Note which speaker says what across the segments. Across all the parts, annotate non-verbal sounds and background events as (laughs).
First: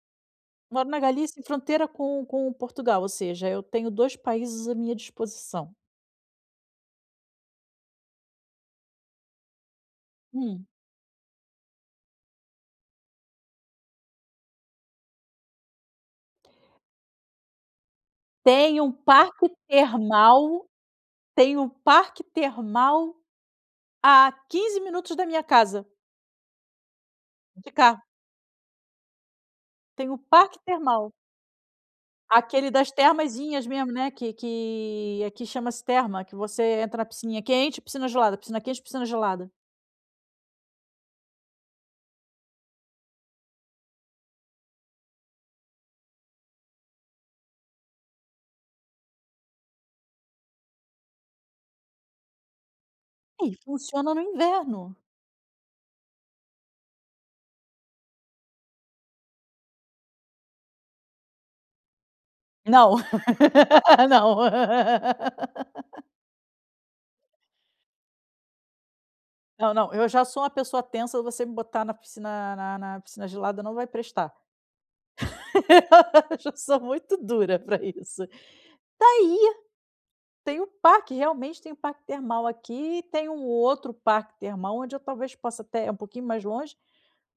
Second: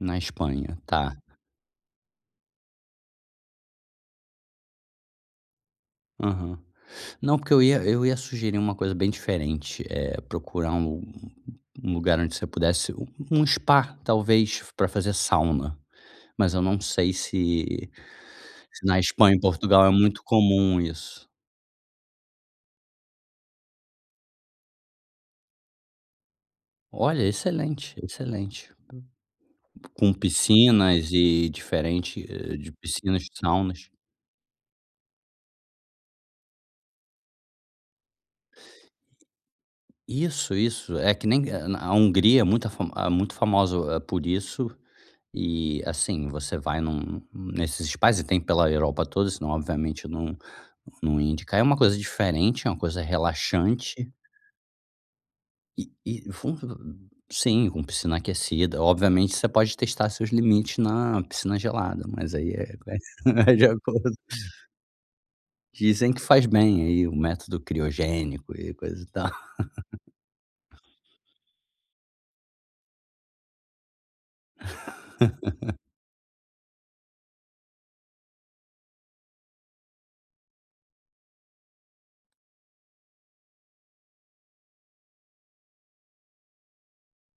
Speaker 1: Na Espanha,
Speaker 2: Moro na
Speaker 1: tá.
Speaker 2: Galícia em fronteira com com Portugal, ou seja, eu tenho 2 países à minha disposição.
Speaker 1: Aham. Não, porque eu ia eu ia sugerir uma coisa bem diferente: eh,
Speaker 2: Hum.
Speaker 1: procurar um um lugar onde você pudesse um um spa, talvez, para fazer sauna, mas eu não sei se
Speaker 2: Tem
Speaker 1: se
Speaker 2: um
Speaker 1: na Espanha e
Speaker 2: parque
Speaker 1: Portugal é muito
Speaker 2: termal
Speaker 1: comum isso.
Speaker 2: tem um parque termal a 15 minutos da minha casa.
Speaker 1: Olha!
Speaker 2: De
Speaker 1: Excelente,
Speaker 2: cá.
Speaker 1: excelente.
Speaker 2: Tem
Speaker 1: Com
Speaker 2: um parque
Speaker 1: piscinas
Speaker 2: termal.
Speaker 1: e diferente, eh, de
Speaker 2: Aquele das
Speaker 1: piscinas,
Speaker 2: termazinhas
Speaker 1: saunas.
Speaker 2: mesmo, né, que que aqui chama-se terma, que você entra na piscininha quente e piscina gelada, piscina quente e piscina gelada.
Speaker 1: Isso, isso. É que nem eh, na a Hungria é muita afam ah, muito famosa, eh, por isso e, assim, você vai num num nesses spas e tem pela Europa toda, senão, obviamente, não não ia indicar. É uma coisa diferente, é uma coisa
Speaker 2: Ei, funciona
Speaker 1: relaxante.
Speaker 2: no inverno.
Speaker 1: E e fun (unintelligible) sim, com piscina aquecida, obviamente você pode testar seus limites na piscina gelada, mas aí é
Speaker 2: Não.
Speaker 1: é (laughs) de
Speaker 2: (laughs)
Speaker 1: acordo.
Speaker 2: Não.
Speaker 1: Dizem que faz bem, aí, o método criogênico e coisa e tal.
Speaker 2: Não, não. Eu
Speaker 1: (laughs)
Speaker 2: já sou uma pessoa tensa, você me botar na piscina na na piscina gelada não vai prestar.
Speaker 1: (laughs)
Speaker 2: (laughs) Eu já sou muito dura pra isso. Tá aí! Tem o parque, realmente tem o parque termal aqui, tem um outro parque termal onde eu talvez possa até um pouquinho mais longe,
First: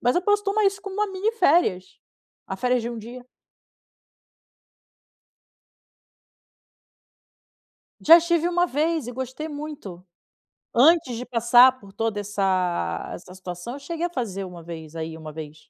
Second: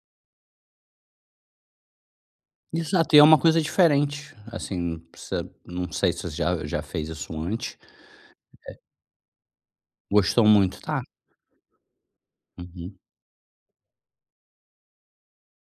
Speaker 2: mas eu posso tomar isso como uma mini férias, a férias de 1
Speaker 1: Exato, e é
Speaker 2: dia.
Speaker 1: uma coisa diferente, assim, perceb não sei se você já já fez isso antes.
Speaker 2: Já estive 1
Speaker 1: Eh
Speaker 2: vez e gostei muito.
Speaker 1: Gostou muito. Tá.
Speaker 2: Antes de passar por toda
Speaker 1: Uhum.
Speaker 2: essa essa situação, eu cheguei a fazer 1 vez, aí, 1 vez.